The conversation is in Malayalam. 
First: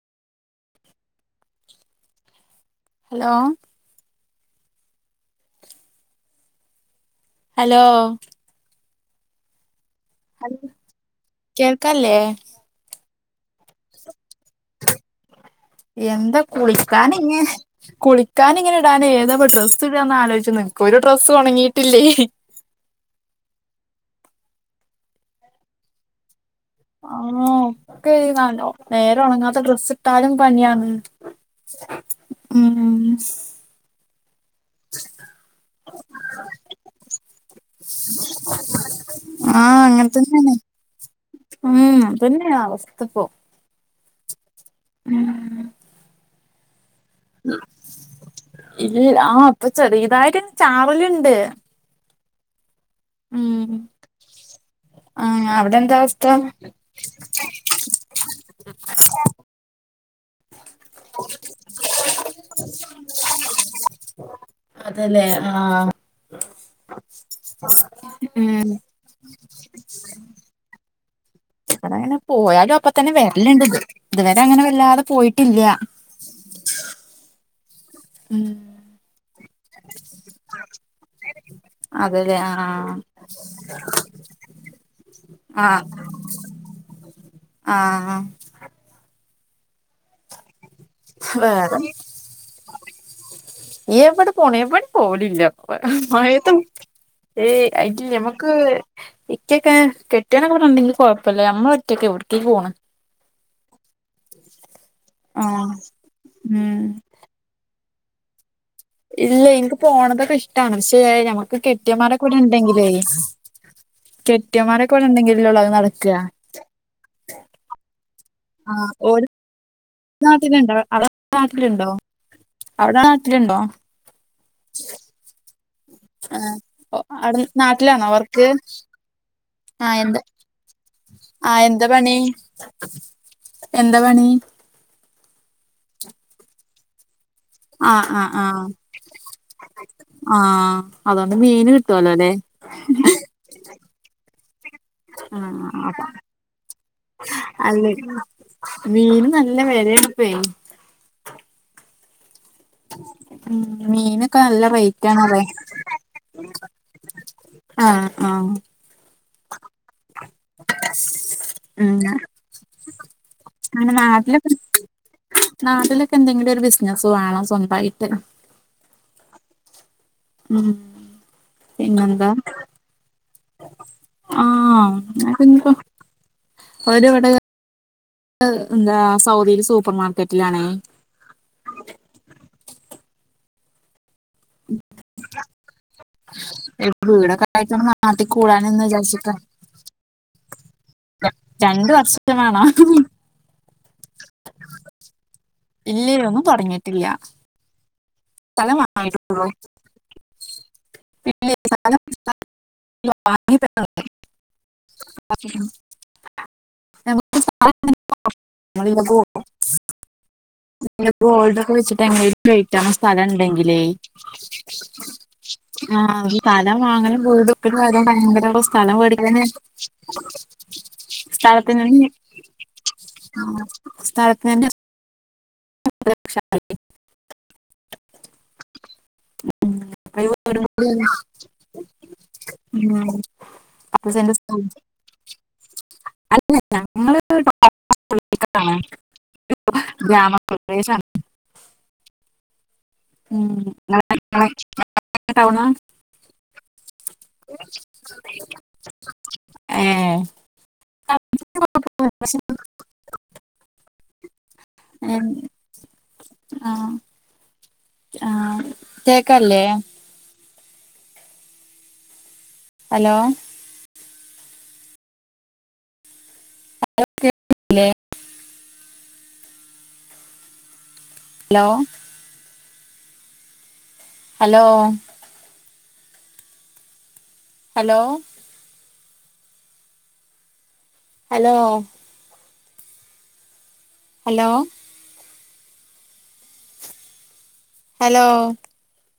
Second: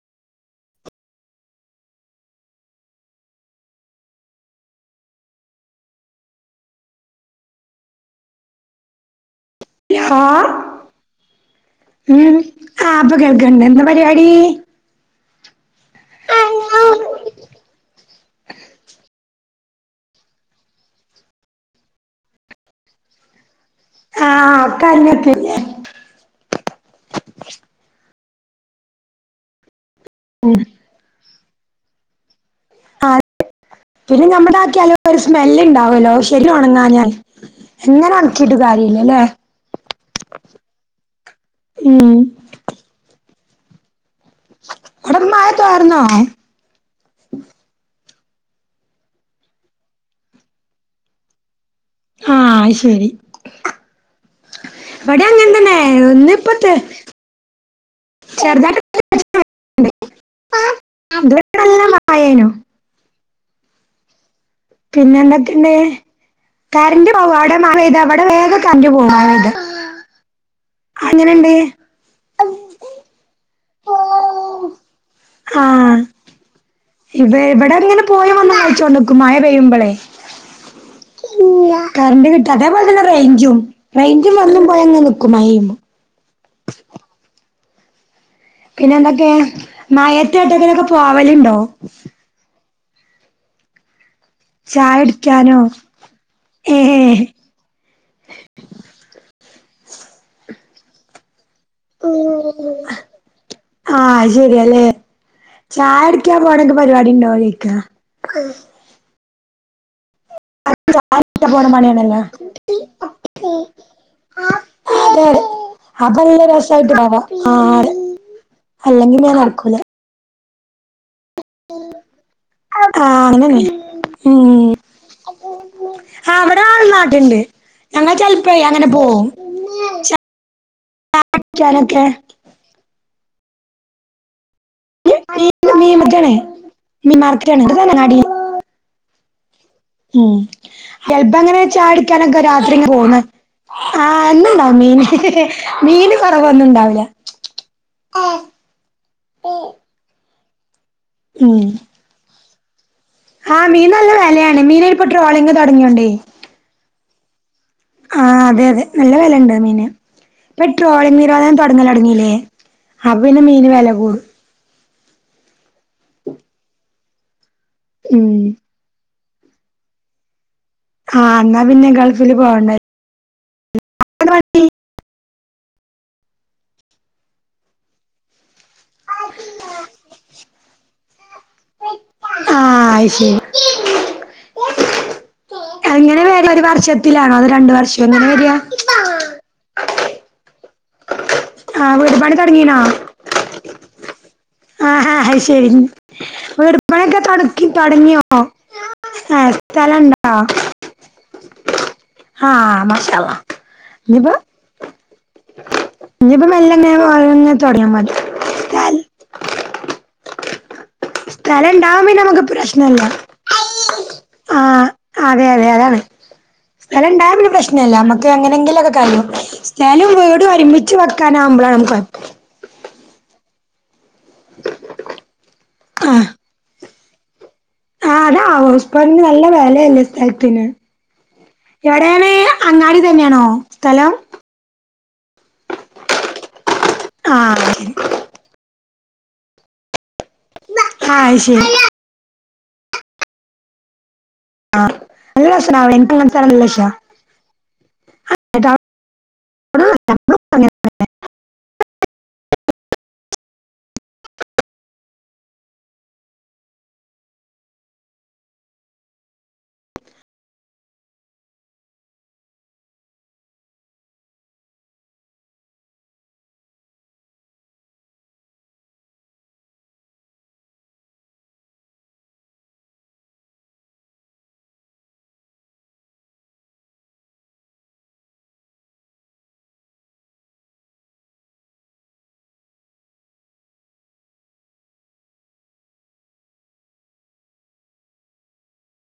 ലോ ഹലോ ഹ കേൾക്കല്ലേ ഉം ആഹ് ഇപ്പൊ കേൾക്ക്ണ്ട് എന്ത പരിപാടി? എന്താ കുളിക്കാനിങ്ങെ കുളിക്കാനിങ്ങനെ ഇടാനേ ഏതാപ്പ ഡ്രസ്സ് ഇടാന്ന് ആലോചിച്ചു നിക്ക ഒരു ഡ്രസ്സും ഒണങ്ങിട്ടില്ലേ ആഹ് ഒക്കെ [unintelligible] ആഹ് ഒക്കെ നേരെ ഉണങ്ങാത്ത ഡ്രസ്സ് ഇട്ടാലും പണിയാണ് ഉം ആഹ് പിന്നെ നമ്മടെ [inaudible] ഒരു സ്മെല്ല് ഉണ്ടാവല്ലോ ശരിക്ക്‌ ഉണങ്ങാഞ്ഞാല് എങ്ങനെ ഒണക്കിട്ട് കാര്യല്ലല്ലേ? അങ്ങനെതന്നെണ് മ്മ് ഉം [unintelligible] തുപ്പോ വടെ മഴ തോർന്നോ ഇത് ആഹ് ഇപ്പൊ ചെറിതായിട്ട് ചാറല്ണ്ട് ആഹ് അയ്ശരി ഇവടെ ആഹ് അവിടെ അങ്ങൻതന്നെ എന്താ അവസ്ഥ ഇന്ന് ഇപ്പത്തെ ചെറുതയിട്ട് [unintelligible] ആയേനോ [inaudible] പിന്നെ എന്തൊക്കെണ്ട്? ആഹ് കറണ്ട് പോകും അവിടെ മഴ പെയ്ത ഇവിടെ വേഗം ഉം കറണ്ട് പോകും മയെയ്ത അതെങ്ങനെണ്ട്? അടെ അങ്ങനെ പോയാലും അപ്പ തന്നെ വരലിണ്ട് ഇത് ഇതുവരെ അങ്ങനെ വല്ലാതെ പോയിട്ടില്ല ഇത് ഇവിടെ എങ്ങനെ പോയിം ഉം വന്നും കളിച്ചോണ്ട്ക്കും മഴ പെയ്യുമ്പളെ കറണ്ട് അതല്ലേ കിട്ട ആഹ് അതേപോലെന്നെ റേഞ്ചും റെയിഞ്ച് വന്നും പോയി അങ്ങ് നിക്കും മഴയുമ്പ ആഹ് ആഹ് പിന്നെ എന്തൊക്കെ മഴത്ത് ട്ടേങ്കിലൊക്കെ പോവല്ണ്ടോ? വേറെ എവിടെ പോണ് എവിടേം ചായ പോവലില്ല കുടിക്കാനോ പ്പ മഴയത്തു ഏ ഏ ഇക്ക് ഞമക്ക് ഇക്കക്കെ കെട്ടിയാനൊക്കെ ഇവിടുണ്ടെങ്കിൽ കൊഴപ്പല്ല നമ്മ റ്റക്ക് എവിട്ക്ക ഇ പോണേ? ആഹ് അശെരിയല്ലെ ആഹ് ചായ കുടിക്കാ പോണെക്കെ ഉം പരിപാടി ഇണ്ടോ ചൊയ്ക്ക ഇല്ല ഇൻക്ക് പോണതൊക്കെ ഇഷ് ഷ്ട പക്ഷെ ചായ കുടിക്കാൻ നമക്ക് പോണ കെട്ടിയമാരെ പണിയാണല്ലോ കൂടെ ഉണ്ടെങ്കിലേ കെട്ടിയന്മാരൊക്കെ ഇവിടെ ഉണ്ടെങ്കിലേ ലൊള്ളു അത് നടക്ക [unintelligible] ആഹ് അല്ലെങ്കിൽ ഞാൻ അടുക്കൂല നാട്ടില്ണ്ടോ അവിടെ നാട്ടിലുണ്ടോ അവിടെ നാട്ടിലുണ്ടോ? മ് ആഹ് ഇവിടെ ആള് നാട്ടിണ്ട് അവിടെ നാട്ടിലാണോ ഞങ്ങള് വർക്ക് ചിൽപ്പെ അങ്ങനെ പോവും ആഹ് എന്താ ആഹ് എന്താ ക്കാനൊക്കെ പണി എന്താ പണി [unintelligible] മീൻ മാർക്ക ആഹ് ആഹ് ആഹ് ഉം ആഹ് അതുകൊണ്ട് ചിലപ്പോ ഇങ്ങനെ മീന് ചായ കിട്ടുവല്ലോ അല്ലേ കുടിക്കാനൊക്കെ രാത്രി ഇങ്ങെനെ പോവും ആഹ് എന്നുംണ്ടാവും മീന് മീന് കൊറവൊന്നും ഇണ്ടാവില്ല അല്ലെ മീൻ നല്ല വിലയാണിപ്പെ ഉം ഉം ആഹ് മീൻ നല്ല മീനൊക്കെ വിലയാണ് നല്ല മീന്പ്പൊ റേറ്റാണതെ ട്രോളിങ്ങ് തുടങ്ങിയോണ്ടേ ആഹ് ആഹ് അതെ അതെ നല്ല വിലയുണ്ടോ മീന് ഇപ്പൊ പെട്രോളിംഗ നിരോധനം ഉം തുടങ്ങലടങ്ങില്ലേ അപ്പൊ പിന്നെ മീന് വില അങ്ങനെ കൂടും നാട്ടിലൊക്കെ നാട്ടിലൊക്കെ എന്തെങ്കില ഒരു ബിസിനസ്സ് വേണോ സ്വന്തമായി ഉം ഉം ആഹ് എന്നാ പിന്നെ പിന്നെന്താ ഗൾഫിൽ പോവണ്ടായി ആഹ് ഞാൻ പിന്നെ ഇപ്പോ ഓര് ഇവിടെ എന്താ സൗദിയില് സൂപ്പർമാർക്കറ്റിലാണെ ആഹ് അയ്ശരി അങ്ങനെ വേര ഒരു വർഷത്തിലാണോ അത് രണ്ട വർഷം എങ്ങനെ വരിയാ വിച്ചർച്ചിക്കാം രണ്ട് ആഹ് വർഷം വീട്പാണി വേണോ തുടങ്ങീനാ ആഹ് ഹാ അയ്ശരി ഇല്ലേ ഒന്നും വീടുപണിക്കെ തുടക്കി തുടങ്ങിയ തല [unintelligible] മോ തലണ്ട സ്ഥലം ആഹ് മാശള്ളമ വാങ്ങി നിപ്പോ പെട്ടെന്ന് ഇനിയിപ്പ മെല്ലങ്ങങ്ങെ നമുക്ക് സ്ഥലം ഒരൊന്നിങ്ങനെതുടങ്ങിയാൻ മതി സ്ഥല- [unintelligible] സ്ഥലം ഗോൾഡൊക്കെ വെച്ചിട്ട് ഉണ്ടാവും പിന്നെ എങ്ങിലും നമുക്ക് കഴിക്കൻ പ്രശ്നമില്ല സ്ഥലംണ്ടെങ്കിലേ ആ അതെ അതെ അതാണ് സ്ഥലം ഉണ്ടായ്പ വീട് ഒരു വെക്കലും പ്രശ്നല്ല അതോ നമ്മക്ക് ഭയങ്കര ഒരു സ്ഥലം എങ്ങനെങ്കിലുംക്കെകാര് മേടിക്കാൻ സ്ഥല വീട് ഒരുരമിച്ച് വെക്കാനാവുമ്പോഴാണ് നമുക്ക് ആഹ് സ്ഥഴത്തിന്നെ ആഹ് ആഹ് അതാ ആഹ് ഹോസ്പറിന് നല്ല വിലയല്ലേ അപ്പൊ ഈ വീടും സ്ഥത്തിന് കൂടി അല്ലേ. എവിടെയാണ് അങ്ങാടി തന്നെയാണോ സ്ഥലം അല്ലല്ല ങ്ങള് ആഹ് ശരി പ്പൊ [unintelligible] [inaudible] ഗ്രാമ ആയ് ശരി ഉം നിങ്ങളെ- ആ്ല്ലന എനസല്ലഷാ [inaudible] നല്ല ഇഷ്ടാ ഏഹ് [inaudible] എഹ് ആഹ് ആഹ് കേക്കല്ലേ ഹലോ അല്ലെ hello hello hello hello hello hello